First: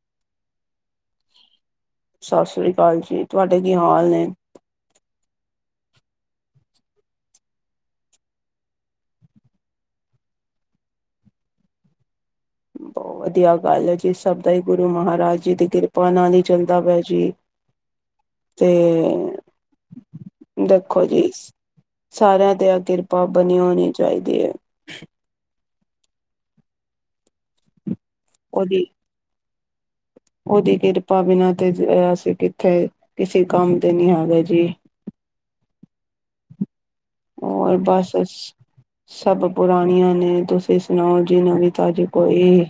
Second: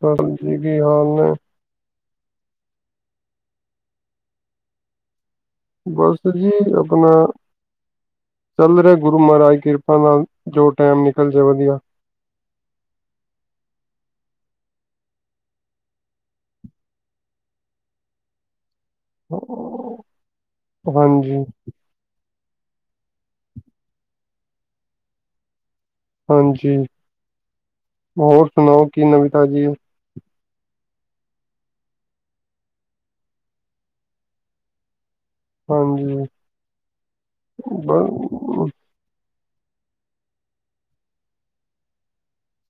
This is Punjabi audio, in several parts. ਸਰ ਜੀ, ਕੀ ਹਾਲ ਨੇ? ਸਤਿ ਸ੍ਰੀ ਅਕਾਲ ਜੀ, ਤੁਹਾਡੇ ਕੀ ਹਾਲ ਨੇ? ਬਸ ਜੀ ਆਪਣਾ ਚੱਲ ਰਿਹਾ ਗੁਰੂ ਮਹਾਰਾਜ ਕਿਰਪਾ ਨਾਲ ਜੋ ਟਾਈਮ ਨਿਕਲ ਜਾਵੇ ਵਧੀਆ। ਬਹੁਤ ਵਧੀਆ ਗੱਲ ਹੈ, ਜੀ ਸਭ ਦਾ ਹੀ ਗੁਰੂ ਮਹਾਰਾਜ ਜੀ ਦੀ ਕਿਰਪਾ ਨਾਲ ਹੀ ਚੱਲਦਾ ਪਿਆ ਜੀ। [inaudible] ਤੇ, ਦੇਖੋ ਜੀ। ਹਾਂਜੀ ਸਾਰਿਆਂ ਤੇ ਇਹ ਕਿਰਪਾ ਬਣੀ ਹੋਣੀ ਚਾਹੀਦੀ ਹੈ। ਹਾਂਜੀ ਹੋਰ ਉਹਦੀ ਸੁਣਾਓ ਕੀ ਨਵੀ ਤਾਜੀ? ਉਹਦੀ ਕਿਰਪਾ ਬਿਨਾਂ ਤੇ ਅਸੀਂ ਕਿੱਥੇ, ਕਿਸੇ ਕੰਮ ਦੇ ਨਹੀਂ ਹੈਗੇ ਜੀ। ਹਾਂਜੀ। ਹੋਰ ਬ ਬਸ ਸਭ ਪੁਰਾਣੀਆ ਨੇ ਤੁਸੀ ਸੁਣਾਓ ਜੀ ਨਵੀ ਤਾਜ਼ੀ ਕੋਈ।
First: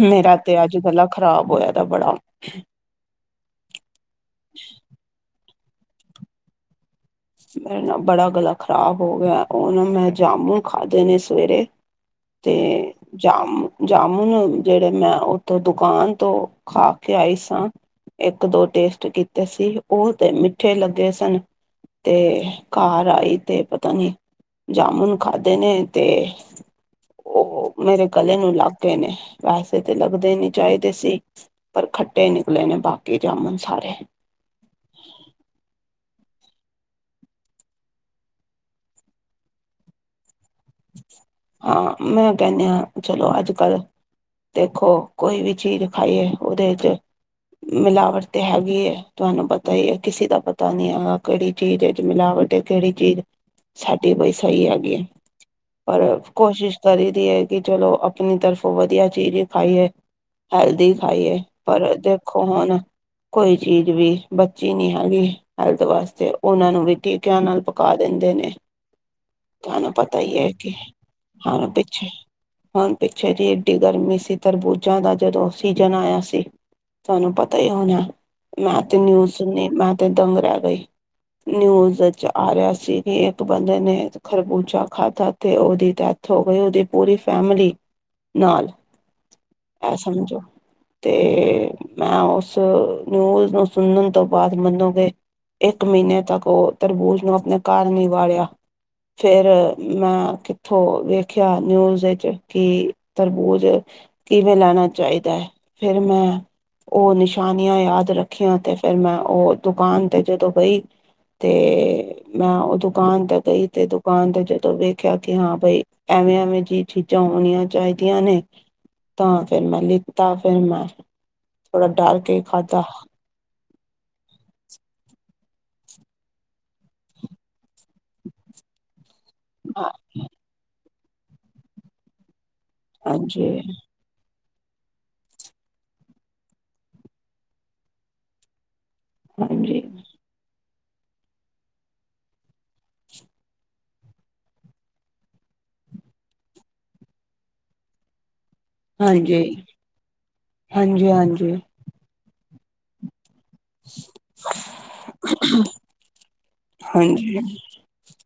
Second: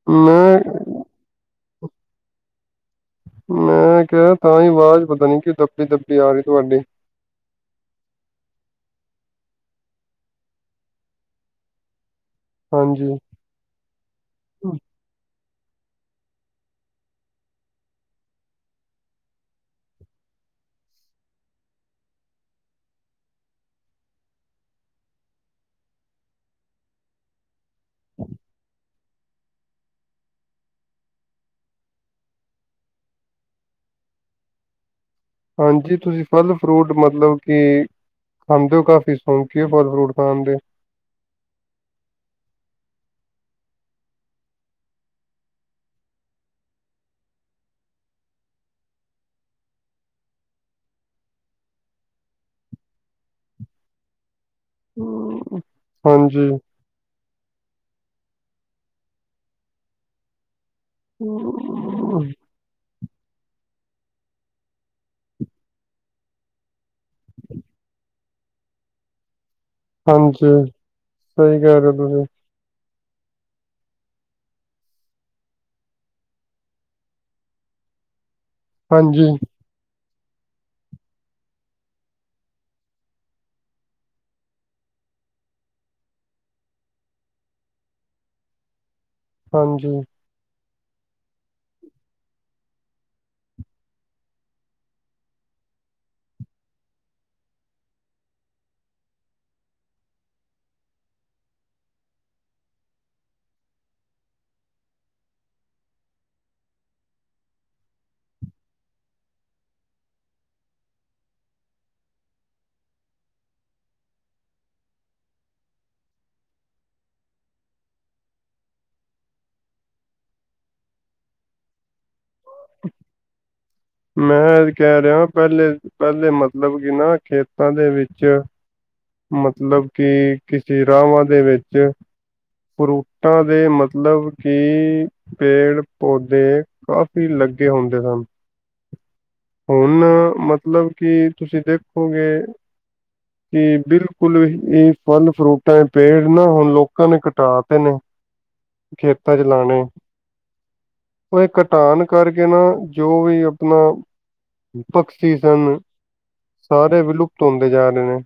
ਮੇਰਾ ਤੇ ਮੈਂ ਅੱਜ ਗਲਾ ਖ਼ਰਾਬ ਹੋਇਆ ਦਾ ਬੜਾ। ਮੈਂ ਕਿਹਾ ਤਾਹੀ ਆਵਾਜ਼ ਪਤਾ ਨੀ ਕਿ ਦੱਬੀ-ਦੱਬੀ ਆ ਰਹੀ ਤੁਹਾਡੀ। ਮੇਰੇ ਨਾ ਬੜਾ ਗਲਾ ਖ਼ਰਾਬ ਹੋ ਗਿਆ ਉਹ ਨਾ ਮੈਂ ਜਾਮੁਨ ਖਾਧੇ ਨੇ ਸਵੇਰੇ। [inaudible] ਤੇ ਹਾਂਜੀ ਜਾਮ ਜਾਮੁਨ ਜਿਹੜੇ ਮੈਂ ਉੱਥੋਂ ਦੁਕਾਨ ਤੋਂ ਖਾ ਕੇ ਆਈ ਸਾ। ਇੱਕ ਦੋ ਟੇਸਟ ਕੀਤੇ ਸੀ, ਉਹ ਤੇ ਮਿੱਠੇ ਲੱਗੇ ਸਨ। ਤੇ ਘਰ ਆਈ ਤੇ ਪਤਾ ਨੀ ਜਾਮੁਨ ਖਾਧੇ ਨੇ ਤੇ ਉਹ ਹੋ ਮੇਰੇ ਗਲੇ ਨੂੰ ਲੱਗ ਗਏ ਨੇ, ਵੈਸੇ ਤੇ ਲੱਗਦੇ ਨੀ, ਚਾਹੀਦੇ ਸੀ। ਪਰ ਖੱਟੇ ਨਿਕਲੇ ਨੇ ਬਾਕੀ ਜਾਮੁਨ ਸਾਰੇ। ਹਾਂਜੀ ਤੁਸੀਂ ਫਲ ਫਰੂਟ ਮਤਲਬ ਕਿ ਖਾਂਦੇ ਹੋ ਕਾਫ਼ੀ ਸੌਂਕੀ ਫਲ ਫਰੂਟ ਖਾਣ ਦੇ, ਹਾਂ ਮੈਂ ਕਹਿੰਦੇ ਆ ਚਲੋ ਅੱਜ ਕੱਲ ਦੇਖੋ ਕੋਈ ਵੀ ਚੀਜ਼ ਖਾਈਏ ਉਹਦੇ ਚ, ਮਿਲਾਵਟ ਤੇ ਹੈਗੀ ਹੈ ਤੁਹਾਨੂੰ ਪਤਾ ਹੀ ਹੈ, ਕਿਸੇ ਦਾ ਪਤਾ ਨੀ ਹੈਗਾ ਕਿਹੜੀ ਚੀਜ਼ ਮਿਲਾਵਟ ਹੈ, ਕਿਹੜੀ ਚੀਜ਼ ਸਾਡੀ ਬਈ ਸਹੀ ਹੈ। ਹੂੰ, ਪਰ ਕੋਸ਼ਿਸ਼ ਕਰੀ ਦੀ ਹੈ ਕਿ ਚਲੋ, ਆਪਣੀ ਤਰਫੋਂ ਵਧੀਆ ਚੀਜ਼ ਖਾਈਏ ਹੈਲਦੀ। ਖਾਈ ਏ ਪਰ ਦੇਖੋ ਹੁਣ ਕੋਈ ਚੀਜ਼ ਵੀ ਬੱਚੀ ਨਹੀਂ ਹੈਗੀ ਹੈਲਥ ਵਾਸਤੇ ਉਹਨਾਂ ਨੂੰ ਵੀ ਟੀਕਿਆਂ ਨਾਲ ਪਕਾ ਦਿੰਦੇ ਨੇ ਤੁਹਾਨੂੰ, ਪਤਾ ਹੀ ਐ ਹਾਂਜੀ ਕਿ ਸਹੀ ਹਰ ਕਹਿ ਰਹੇ ਹੋ ਪਿੱਛੇ ਤੁਸੀਂ ਹੁਣ ਪਿੱਛੇ ਜੇ ਐਡੀ ਗਰਮੀ ਸੀ ਤਰਬੂਜਾਂ ਦਾ ਜਦੋਂ ਸੀਜਨ ਆਇਆ ਸੀ। ਤੁਹਾਨੂੰ ਪਤਾ ਹੀ ਹੋਣਾ ਮੈਂ ਤੇ ਹਾਂਜੀ ਨਿਊਜ਼ ਸੁਣੀ ਮੈਂ ਤੇ ਦੰਗ ਰਹਿ ਗਈ ਨਿਊਜ਼ ਵਿਚ ਆ ਰਿਹਾ ਸੀ ਕਿ ਇੱਕ ਬੰਦੇ ਨੇ ਖਰਬੂਜਾ ਖਾਧਾ ਤੇ ਉਹਦੀ ਡੈਥ ਹੋ ਗਈ ਉਹਦੀ ਪੂਰੀ ਫੈਮਲੀ ਨਾਲ। ਆਹ ਹਾਂਜੀ ਸਮਝੋ ਤੇ ਮੈਂ ਉਸ ਨਿਊਜ਼ ਨੂੰ ਸੁਣਨ ਤੋਂ ਬਾਅਦ ਮੰਨੋਗੇ, ਇੱਕ ਮਹੀਨੇ ਤੱਕ ਉਹ ਤਰਬੂਜ਼ ਨੂੰ ਆਪਣੇ ਘਰ ਨੀ ਵਾੜਿਆ ਫੇਰ। ਮੈਂ ਕਿੱਥੋਂ ਵੇਖਿਆ ਨਿਊਜ਼ ਵਿਚ ਕਿ ਤਰਬੂਜ ਕਿਵੇਂ ਲਾਣਾ ਚਾਹੀਦਾ ਫਿਰ ਮੈਂ ਉਹ ਨਿਸ਼ਾਨੀਆਂ ਯਾਦ ਰੱਖੀਆਂ ਤੇ ਫਿਰ ਮੈਂ ਉਹ ਦੁਕਾਨ ਤੇ ਜਦੋਂ ਗਈ। ਤੇ ਮੈਂ ਉਹ ਦੁਕਾਨ ਤੇ ਗਈ ਤੇ ਦੁਕਾਨ ਤੇ ਵੇਖਿਆ ਕਿ ਹਾਂ ਬਈ ਐਵੇਂ ਐਵੇਂ ਜਿਹੀ ਚੀਜ਼ਾਂ ਹੋਣੀਆਂ ਚਾਹੀਦੀਆਂ ਨੇ। ਤਾਂ ਫੇਰ ਮੈਂ ਲਿੱਤਾ ਫੇਰ ਮੈਂ ਥੋੜਾ ਡਰ ਕੇ ਖਾਧਾ। ਮੈਂ ਕਹਿ ਰਿਹਾ ਪਹਿਲੇ ਪਹਿਲੇ ਮਤਲਬ ਕਿ ਨਾ ਖੇਤਾਂ ਦੇ ਵਿੱਚ ਮਤਲਬ ਕਿ ਕਿਸੀ ਰਾਵਾਂ ਦੇ ਵਿੱਚ ਫਰੂਟਾਂ ਹਾਂਜੀ ਦੇ ਮਤ ਲਬ ਕਿ ਪੇੜ ਪੌਦੇ ਕਾਫ਼ੀ ਲੱਗੇ ਹੁੰਦੇ ਸਨ। ਹਾਂਜੀ ਹੁਣ ਮਤਲਬ ਮਤਲਬ ਕਿ ਤੁਸੀਂ ਦੇਖੋਗੇ ਕਿ ਬਿਲਕੁਲ ਇਹ ਫਲ ਫਰੂਟਾਂ ਪੇੜ ਨਾ ਹੁਣ ਲੋਕਾਂ ਨੇ ਕਟਾ ਤੇ ਨੇ। ਖੇਤਾਂ ਚ ਹਾਂਜੀ ਲਾਣੇ ਹਾਂਜੀ ਉਹ ਇਹ ਹਾਂਜੀ ਘਟਾਨ ਕਰਕੇ ਨਾ ਜੋ ਵੀ। ਆਪਣਾ ਪਕਸ਼ੀ ਸਨ ਸਾਰੇ ਹਾਂਜੀ ਵਿਲੁਪਤ ਹੁੰਦੇ ਜਾ ਰਹੇ ਨੇ।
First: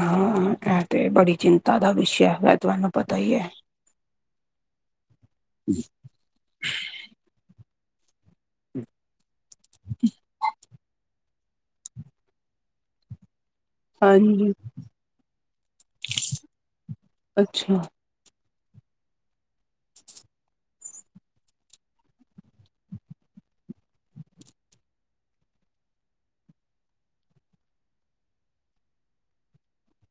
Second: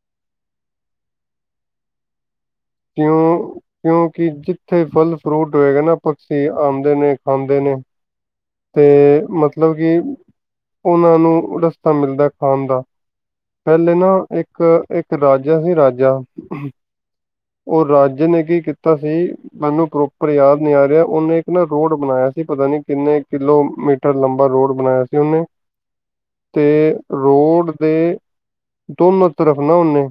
ਹਾਂ, ਇਹ ਤੇ ਬੜੀ ਚਿੰਤਾ ਦਾ ਵਿਸ਼ਾ। ਤੁਹਾਨੂੰ ਪਤਾ ਹੀ ਹੈ। ਕਿਉਂ ਕਿਉਂਕਿ ਜਿੱਥੇ ਫਲ ਫਰੂਟ ਹੋਏਗਾ ਨਾ। ਪਕਸ਼ੀ ਆਂਦੇ ਨੇ ਖਾਂਦੇ ਨੇ। ਤੇ ਮਤਲਬ ਕਿ ਉਹਨਾਂ ਨੂੰ ਰਸਤਾ ਮਿਲਦਾ ਖਾਣ ਦਾ। ਪਹਿਲੇ ਨਾ ਹਾਂਜੀ ਇੱਕ ਇੱਕ ਰਾਜਾ ਸੀ ਰਾਜਾ ਅੱਛਾ ਉਹ ਰਾਜ ਨੇ ਕੀ ਤਾਂ ਸੀ ਮੈਨੂੰ ਪ੍ਰੋਪਰ ਯਾਦ ਨੀ ਆ ਰਿਹਾ ਉਹਨੇ ਇੱਕ ਨਾ ਰੋਡ ਬਣਾਇਆ ਸੀ ਪਤਾ ਨੀ ਕਿੰਨੇ ਕਿਲੋਮੀਟਰ ਲੰਬਾ ਰੋਡ ਬਣਾਇਆ ਸੀ ਉਹਨੇ ਤੇ ਰੋੜ ਦੇ ਦੋਨੋ ਤਰਫ ਨਾ ਉਹਨੇ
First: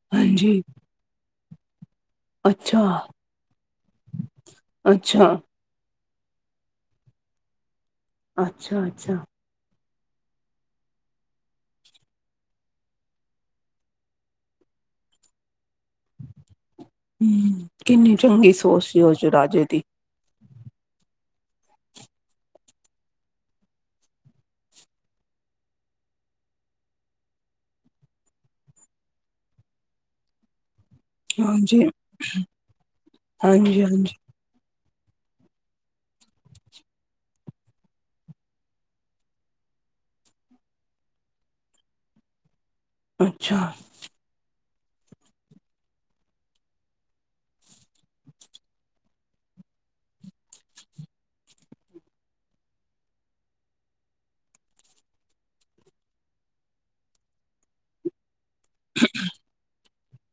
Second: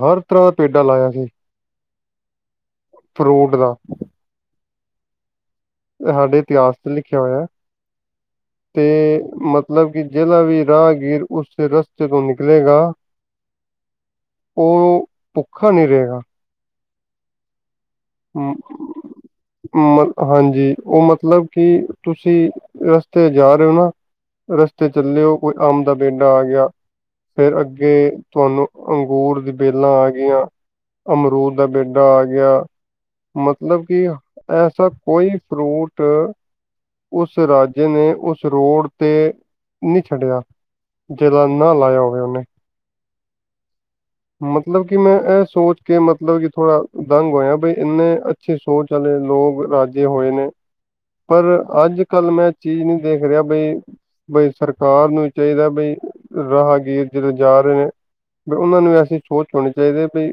ਹਰ ਤਰ੍ਹਾਂ ਦਾ ਹਾਂਜੀ ਪੈਂਡਾ ਲਾਇਆ ਸੀ। ਅੱਛਾ ਫਰੂਟ ਦਾ ਅੱਛਾ। ਸਾਡੇ ਇਤਿਹਾਸ ਚ ਲਿਖਿਆ ਹੋਇਆ ਤੇ ਅੱਛਾ ਅੱਛਾ ਮ ਤਲਬ ਕਿ ਜਿਹੜਾ ਵੀ ਰਾਹਗੀਰ ਉਸ ਰਸਤੇ ਤੋਂ ਨਿਕਲੇਗਾ। ਉਹ ਭੁੱਖਾ ਨਹੀਂ ਰਹੇਗਾ। ਹੀ, ਕਿੰਨੀ ਚੰਗੀ ਸੋਚ ਸੀ ਉਸ ਰਾਜੇ ਦੀ। ਹਾਂਜੀ, ਉਹ ਮਤਲਬ ਕਿ ਤੁਸੀਂ ਰਸਤੇ ਜਾ ਰਹੇ ਹੋ ਨਾ ਰਸਤੇ ਚੱਲਿਓ ਕੋਈ ਆਮ ਦਾ ਪੇਡਾ ਆ ਗਿਆ। ਫੇਰ ਅੱਗੇ ਤੁਹਾਨੂੰ ਅੰਗੂਰ ਦੀ ਵੇਲਾਂ ਆ ਗਈਆਂ। ਅਮਰੂਦ ਦਾ ਹਾਂਜੀ ਪੇਡਾ ਆ ਗਿਆ। ਹਾਂਜੀ ਮਤਲਬ ਕਿ ਹਾਂਜੀ ਐਸਾ ਕੋਈ ਫਰੂਟ। ਉਸ ਰਾਜੇ ਨੇ ਉਸ ਰੋਡ ਤੇ ਨੀ ਛੱਡਿਆ। ਜਿਹੜਾ ਨਾ ਲਾਇਆ ਹੋਵੇ ਉਹਨੇ। ਅੱਛਾ, ਮਤਲਬ ਕਿ ਮੈਂ ਇਹ ਸੋਚ ਕੇ ਮਤਲਬ ਕਿ ਥੋੜਾ ਦੰਗ ਹੋਇਆ ਬਈ ਇੰਨੇ ਅੱਛੇ ਸੋਚ ਵਾਲੇ ਲੋਕ ਰਾਜੇ ਹੋਏ ਨੇ। ਪਰ ਅੱਜ-ਕੱਲ ਮੈਂ ਚੀਜ਼ ਨਹੀਂ ਦੇਖ, ਰਿਹਾ ਬਈ ਬਈ ਸਰਕਾਰ ਨੂੰ ਚਾਹੀਦਾ, ਬਈ ਰਾਹਗੀਰ ਜਦੋਂ ਜਾ ਰਹੇ ਨੇ ਉਹਨਾਂ। ਅਂ ਸੋਚ ਹੋਣੀ ਚਾਹੀਦੀ ਹੈ,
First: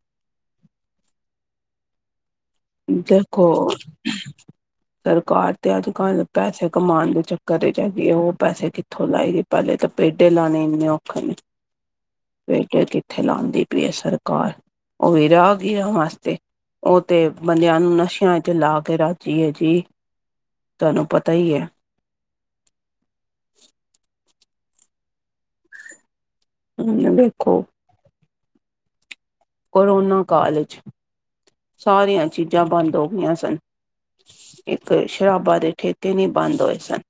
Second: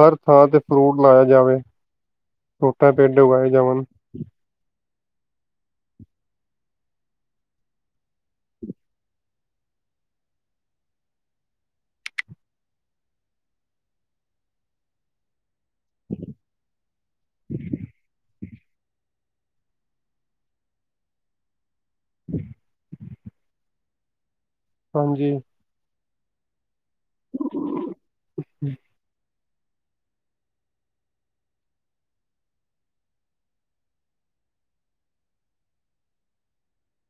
ਹਰ ਥਾਂ ਤੇ ਫਰੂਟ ਲਾਇਆ ਜਾਵੇ। ਉਹਟਾ ਪੇਟ ਦੇਖੋ [unintelligible] ਸਰਕਾਰ ਤੇ ਅੱਜ-ਕੱਲ ਪੈਸੇ ਕਮਾਉਣ ਦੇ ਚੱਕਰ ਚ ਜਾ ਹੈਗੀ, ਉਹ ਪੈਸੇ ਕਿੱਥੋਂ ਲਾਏ ਗਏ। ਪਹਿਲੇ ਤਾਂ ਪੇਡੇ ਲਾਣੇ ਇੰਨੇ ਔਖੇ ਨੇ [unintelligible] ਪੇਡੇ ਕਿੱਥੇ ਲਾਉਂਦੀ ਪਈਏ, ਸਰਕਾਰ ਉਹ ਵੀ ਰਾਹਗੀਰ ਵਾਸਤੇ ਉਹ ਤੇ। ਬੰਦਿਆਂ ਨੂੰ ਨਸ਼ਿਆਂ ਇੱਥੇ ਲਾ ਕੇ ਰਾਜੀ ਹੈ, ਜੀ ਤੁਹਾਨੂੰ ਪਤਾ ਹੀ ਹੈ। [unintelligible] ਹਾਂਜੀ। [unintelligible] [unintelligible] ਕੋਰੋਨਾ ਕਾਲ ਚ ਸਾਰੀਆਂ ਚੀਜ਼ਾਂ ਬੰਦ ਹੋ ਗਈਆਂ ਸਨ। ਇੱਕ ਸ਼ਰਾਬਾ ਦੇ ਠੇਕੇ ਨੀ ਬੰਦ ਹੋਏ ਸਨ।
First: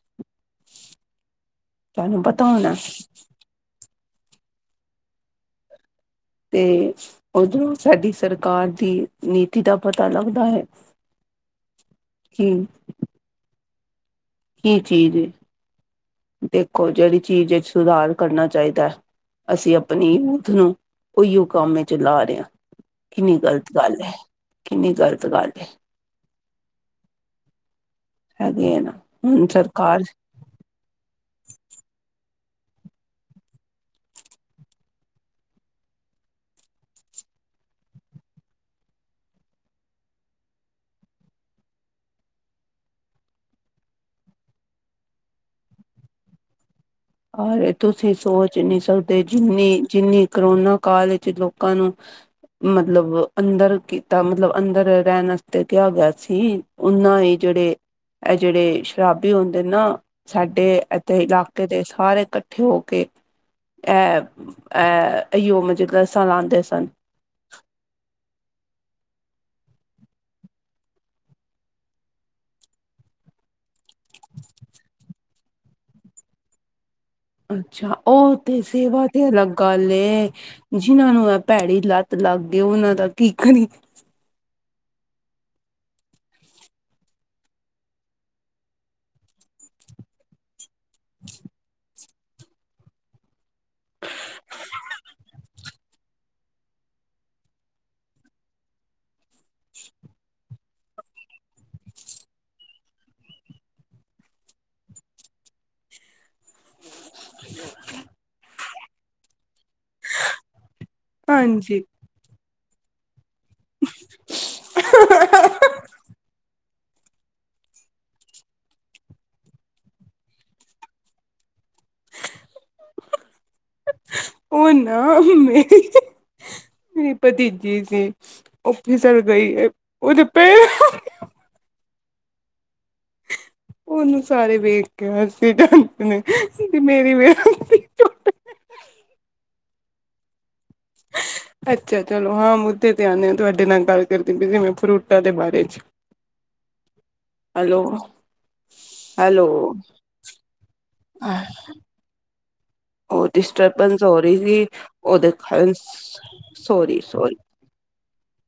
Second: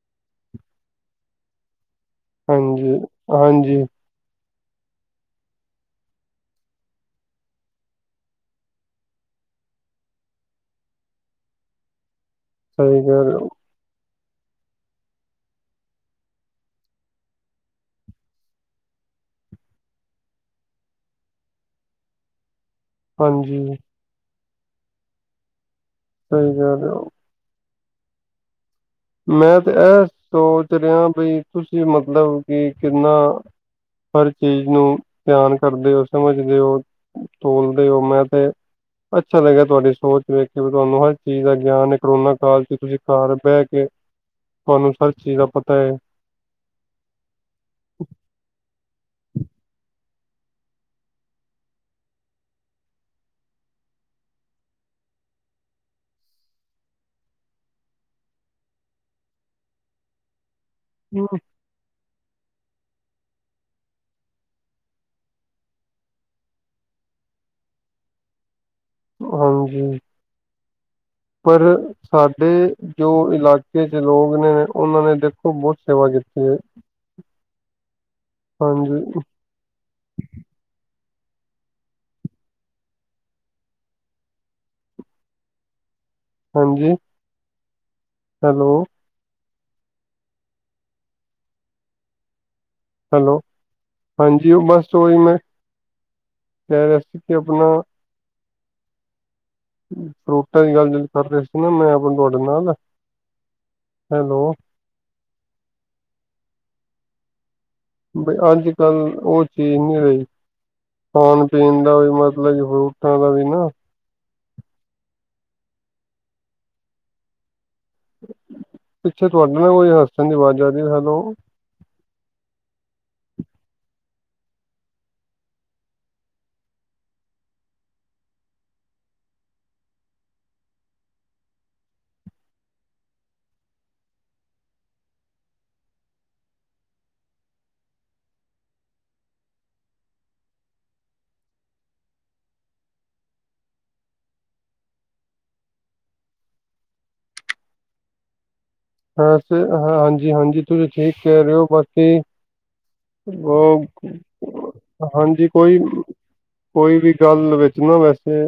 ਸਾਨੂੰ ਪਤਾ। ਹੋਣਾ ਹਾਂਜੀ ਹਾਂਜੀ, ਤੇ ਉਦੋਂ ਸਾਡੀ ਸਰਕਾਰ ਦੀ ਨੀਤੀ ਦਾ ਪਤਾ ਲੱਗਦਾ ਹੈ। ਹੂੰ, [unintelligible] ਕੀ ਚੀਜ਼ ਏ ਦੇਖੋ ਜਿਹੜੀ ਚੀਜ਼ ਵਿੱਚ ਸੁਧਾਰ ਕਰਨਾ ਚਾਹੀਦਾ ਹੈ। ਅਸੀਂ ਆਪਣੀ ਯੂਥ ਨੂੰ ਔਈਓ ਕਮ ਚ ਲਾ ਰਹੇ ਹਾਂ। ਕਿੰਨੀ ਹਾਂਜੀ ਗ਼ਲਤ ਗੱਲ ਹੈ, ਕਿੰਨੀ ਗ਼ਲਤ ਗੱਲ ਹੈ। ਸਹੀ ਗੱਲ ਐ। [unintelligible] ਮੈਂ ਤੇ ਸਰਕਾਰ ਇਹ ਸੋਚ ਰਿਹਾ, ਬ ਤੁਸੀਂ ਮਤਲਬ ਕਿ ਕਿੰਨਾ ਹਰ ਚੀਜ਼ ਨੂੰ ਧਿਆਨ ਕਰਦੇ ਹੋ ਸਮਝਦੇ ਹੋ। ਤੋਲਦੇ ਹੋ ਮੈਂ ਤੇ ਅੱਛਾ ਲੱਗਿਆ, ਤੁਹਾਡੀ ਸੋਚ ਵਖ ਤੁਹਾਨੂੰ ਹਰ ਚੀਜ਼ ਦਾ ਗਿਆਨ ਹੈ, ਕਰੋਨਾ ਕਾਲ ਚ ਤੁਸੀਂ ਘਰ ਬਹਿ ਕੇ ਅਨੁਸਾਰ ਚੀਜ਼ ਦਾ ਪਤਾ ਹੈ। ਅਰ ਤੁਸੀਂ ਸੋਚ ਨਹੀਂ ਸਕਦੇ, ਜਿੰਨੀ ਜਿੰਨੀ ਕਰੋਨਾ ਕਾਲ ਵਿੱਚ ਲੋਕਾਂ ਨੂੰ। ਮਤਲਬ ਅੰਦਰ ਕੀਤਾ, ਮਤਲਬ ਅੰਦਰ ਰਹਿਣ ਵਾਸਤੇ ਕਿਹਾ ਗਿਆ ਸੀ। ਉਹਨਾਂ ਹੀ ਜਿਹੜੇ ਇਹ ਜਿਹੜੇ ਸ਼ਰਾਬੀ ਹੁੰਦੇ ਨਾ ਸਾਡੇ ਇੱਥੇ ਇਲਾਕੇ ਦੇ ਸਾਰੇ ਇਕੱਠੇ ਹੋ ਕੇ। ਇਹੋ ਅ ਔਵੇ ਗੈੱਸਾ ਲਾਉਂਦੇ ਸਨ। ਹਾਂਜੀ। ਪਰ ਸਾਡੇ ਜੋ ਇਲਾਕੇ ਚ ਲੋਕ ਨੇ ਉਹਨਾਂ ਨੇ। ਖੂਬ ਬਹੁਤ ਸੇਵਾ ਕੀਤੀ ਕੀਤੀ। ਅੱਛਾ ਉਹ ਤੇ ਸੇਵਾ ਤੇ ਅਲੱਗ ਕੱਲ ਜਿਨਾਂ ਨੂੰ ਭੈੜੀ ਲੱਤ ਲੱਗ ਗਈ, ਉਹਨਾਂ ਦਾ ਕੀ ਕਰੀ। ਹਾਂਜੀ, ਹੈਲੋ। [unintelligible] ਹੈਲੋ, ਹਾਂਜੀ ਉਹ ਬਸ ਉਹੀ ਮੈਂ ਕਹਿ ਰਿਹਾ ਸੀ, ਕਿ ਆਪਣਾ ਫਰੂਟਾਂ ਦੀ ਗੱਲ ਕਰ ਰਹੇ ਸੀ, ਨਾ ਮੈਂ ਆਪਾਂ ਤੁਹਾਡੇ ਨਾਲ, ਹੈਲੋ। ਬ ਅੱਜ, ਕੱਲ ਉਹ ਚੀਜ਼ ਨਹੀਂ ਰਹੀ, ਖਾਣ-ਪੀਣ ਹਾਂਜੀ ਦਾ ਵੀ ਮਤਲਬ ਮਤਲਬ ਫਰੂਟਾਂ ਦਾ ਵੀ ਨਾ [unintelligible] ਪਿੱਛੇ ਤੁਹਾਡੇ ਨਾਲ ਕੋਈ ਹੱਸਣ ਦੀ ਆਵਾਜ਼ ਆਦੀ ਹੈਲੋ। [unintelligible] ਉਹ ਨਾ ਮੇ। ਮੇਰੀ ਭਤੀਜੀ ਸੀ ਓ ਫਿਸਰ ਗਈ ਉਹਦੇ ਪ ਉਹਨੂੰ ਸਾਰੇ ਵੇਖ ਕੇ ਹੱਸੀ ਜਾਂਦੇ ਨੇ ਵੀ ਮੇਰੀ ਅੱਛਾ, ਚਲੋ ਹਾਂ ਮੁੱਦੇ ਤੇ ਆਉਂਦੇ ਆ ਤੁਹਾਡੇ ਨਾਲ ਗੱਲ ਕਰਦੀ ਪਈ ਸੀ ਮੈਂ ਫਰੂਟਾਂ ਦੇ ਬਾਰੇ ਚ। ਹੈਲੋ। ਹੈਲੋ ਅ ਹਾਂਜੀ, ਹਾਂਜੀ ਤੁਸੀਂ ਠੀਕ ਕਹਿ ਰਹੇ ਹੋ ਬਾਕੀ। ਉਹ ਡਿਸਟਰਬੈਂਸ ਹੋ ਰਹੀ ਸੀ ਉਹ ਉਹਦੇ ਹਾਂਜੀ ਕਾਰਨ ਕੋਈ ਕੋਈ ਸੋਰੀ ਵੀ ਸੋਰੀ ਗੱਲ ਵਿੱਚ ਇੱਕ ਨਾ ਵੈਸੇ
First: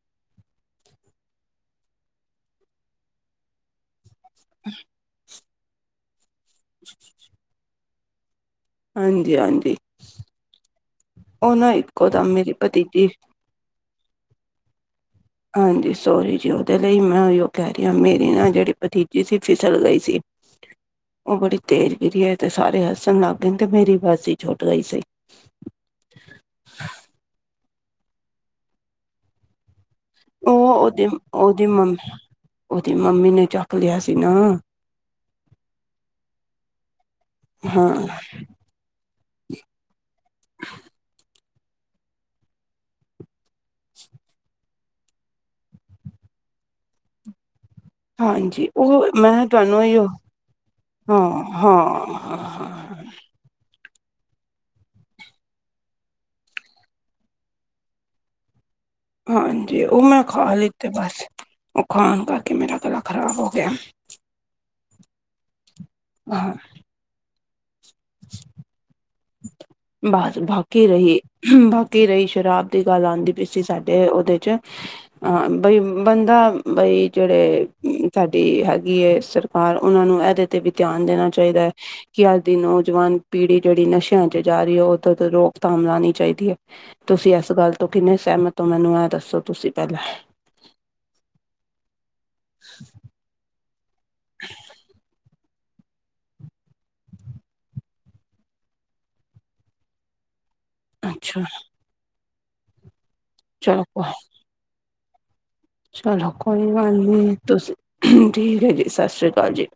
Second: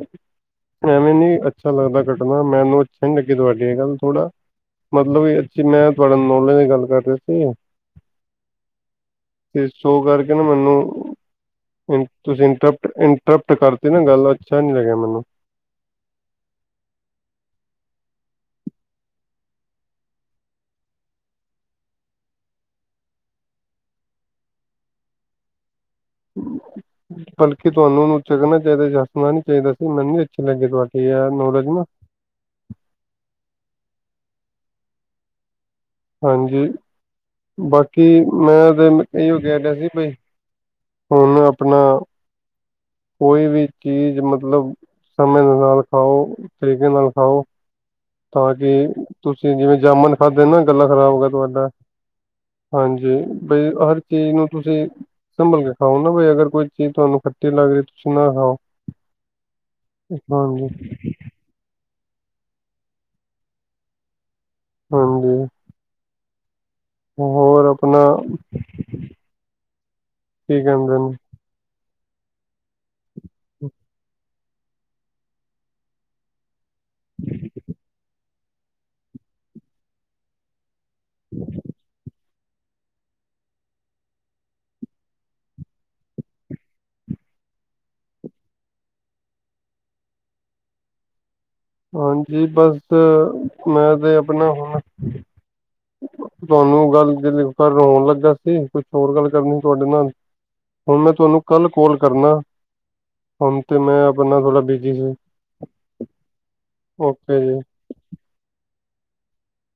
ਐਵੇਂ ਨੀ ਅੱਛਾ ਲੱਗਦਾ ਕੱਟਣਾ ਮੈਨੂੰ ਅੱਛਾ ਨੀ ਲੱਗੀ ਤੁਹਾਡੇ ਏ ਗੱਲ ਥੋੜਾ [unintelligible] ਮਤਲਬ ਵੀ ਅੱਛੀ ਮੈਂ ਤੁਹਾਡੇ ਨੌਲੇਜ ਦੀ ਗੱਲ ਕਰ ਰਿਹਾ ਸੀ। ਹਾਂਜੀ ਤੇ ਹਾਂਜੀ ਸ਼ੋ ਕਰਕੇ ਨਾ ਉਹ ਨਾ ਮੈਨੂੰ ਇੱਕੋ ਦਮ ਤੁਸੀਂ ਮੇਰੀ ਇੰਟਰਪਟ ਭਤੀਜੀ ਇੰਟਰਪਟ ਕਰ ਤੇ ਨਾ ਗੱਲ ਅੱਛਾ ਨੀ ਲੱਗਿਆ ਮੈਨੂੰ ਹਾਂਜੀ, ਸੋਰੀ ਜੀ ਉਹਦੇ ਲਈ ਮੈਂ ਉ ਕਹਿ ਰਹੀ ਹਾਂ ਮੇਰੀ ਨਾ ਜਿਹੜੀ ਭਤੀਜੀ ਸੀ ਫਿਸਲ ਗਈ ਸੀ। [unintelligible] ਉਹ ਬੜੀ ਤੇਜ਼ ਗਿਰੀ ਐ। ਤੇ ਸਾਰੇ ਹੱਸਣ ਲੱਗ ਗਏ ਤੇ ਮੇਰੀ ਬਸ ਹੀ ਛੁੱਟ ਗਈ ਸੀ। ਬਲਕਿ ਤੁਹਾਨੂੰ ਉਹਨੂੰ ਚਕਨਾ ਚਾਹੀਦਾ ਸੀ ਹੱਸਨਾ ਨੀ ਚਾਹੀਦਾ ਸੀ ਮੈਨੂੰ। ਅੱਛੀ ਲੱਗੀ ਉਹ ਤੁਹਾਡੀ ਉਹਦੇ ਇਹ ਉਹਦੀ ਨੌਲੇਜ ਨਾ ਮੰਮੀ ਉਹ ਓਦੀ ਮੰਮੀ ਨੇ ਚੱਕ ਲਿਆ ਸੀ ਨਾ ਹਾਂਜੀ ਹਾਂ ਬਾਕੀ, ਮੈਂ ਤੇ ਇਹੀਓ ਕਹਿ ਰਿਹਾ ਸੀ ਬਈ ਹੁਣ ਆਪਣਾ ਕੋਈ ਵੀ ਚੀਜ਼ ਮਤਲਬ ਸਮੇਂ ਦੇ ਨਾਲ ਖਾਓ ਤਰੀਕੇ ਨਾਲ ਖਾਓ ਤਾਂ ਹਾਂਜੀ ਕਿ ਉਹ ਮੈਂ ਤੁਸੀਂ ਜਿਵੇਂ ਤੁਹਾਨੂੰ ਇਹੀਓ ਜਾਮਣ ਖਾਧੇ ਨਾ ਗਲਾ ਖ਼ਰਾਬ ਗਿਆ ਹਾਂ ਤੁਹਾਡਾ ਹਾਂ ਹਾਂਜੀ। ਬਈ ਹਰ ਚੀਜ਼ ਨੂੰ ਤੁਸੀਂ ਸੰਭਲ ਕੇ ਖਾਓ ਨਾ ਵੀ ਅਗਰ ਕੋਈ ਚੀਜ਼ ਤੁਹਾਨੂੰ ਖੱਟੀ ਲੱਗ ਰਹੀ ਤੁਸੀਂ ਨਾ ਖਾਓ ਹਾਂਜੀ, ਉਹ ਮੈਂ ਖਾ ਹਾਂਜੀ ਲਿੱਤੇ ਬਸ। ਉਹ ਖਾਣ ਕਰਕੇ ਮੇਰਾ ਗਲਾ ਖ਼ਰਾਬ ਹੋ ਗਿਆ। ਹਾਂਜੀ। [unintelligible] ਹੋਰ ਆਪਣਾ ਬਸ ਕੀ ਬਾਕੀ ਕਹਿੰਦੇ ਨੇ ਰਹੀ। ਬਾਕੀ ਰਹੀ ਸ਼ਰਾਬ ਦੀ ਗੱਲ ਆਉਂਦੀ ਪੀ ਸੀ ਸਾਡੇ ਉਹਦੇ 'ਚ। ਹਾਂ, ਬਈ ਬੰਦਾ ਬਈ ਜਿਹੜੇ ਸਾ ਡੀ ਜਿਹੜੀ ਹੈਗੀ ਸਰਕਾਰ ਉਹਨਾ ਨੂੰ ਇਹਦੇ ਤੇ ਵੀ ਧਿਆਨ ਦੇਣਾ ਚਾਹੀਦਾ ਕਿ ਅੱਜ ਦੀ ਨੋ ਜਵਾਨ ਪੀੜੀ ਜਿਹੜੀ ਨਸ਼ਿਆਂ ਚ ਜਾ ਰਹੀ ਆ ਉਦ ਤੋਂ ਰੋਕਥਾਮ ਲਾਉਣੀ ਚਾਹੀਦੀ ਆ। ਤੁਸੀਂ ਇਸ ਗੱਲ ਤੋਂ ਕਿੰਨੇ ਸਹਿਮਤ ਹੋ। ਮੈਨੂੰ ਆ ਦੱਸੋ ਤੁਸੀਂ ਪਹਿਲਾਂ। ਹਾਂਜੀ ਬਸ ਮੈਂ ਤੇ ਆਪਣਾ ਹੁਣ। ਤੁਹਾਨੂੰ ਗੱਲ [unintelligible] ਰੋਣ ਲੱਗਾ ਸੀ ਕੁਛ ਹੋਰ ਗੱਲ ਕਰਨੀ ਤੁਹਾਡੇ ਨਾਲ। ਹੁਣ ਮੈਂ ਤੁਹਾਨੂੰ ਅੱਛਾ ਕੱਲ ਕੋਲ ਕਰਨਾ ਹੁਣ ਤੇ ਚਲੋ ਮੈਂ ਆਪ ਨਾਲ ਥੋੜ੍ਹਾ ਬਿਜੀ ਸੀ। ਚਲੋ ਕੋਈ ਗੱਲ ਨੀ। ਓਕੇ ਜੀ ਤੁਸੀਂ ਠੀਕ ਐ ਜੀ ਸਤਿ ਸ਼੍ਰੀ ਅਕਾਲ ਜੀ।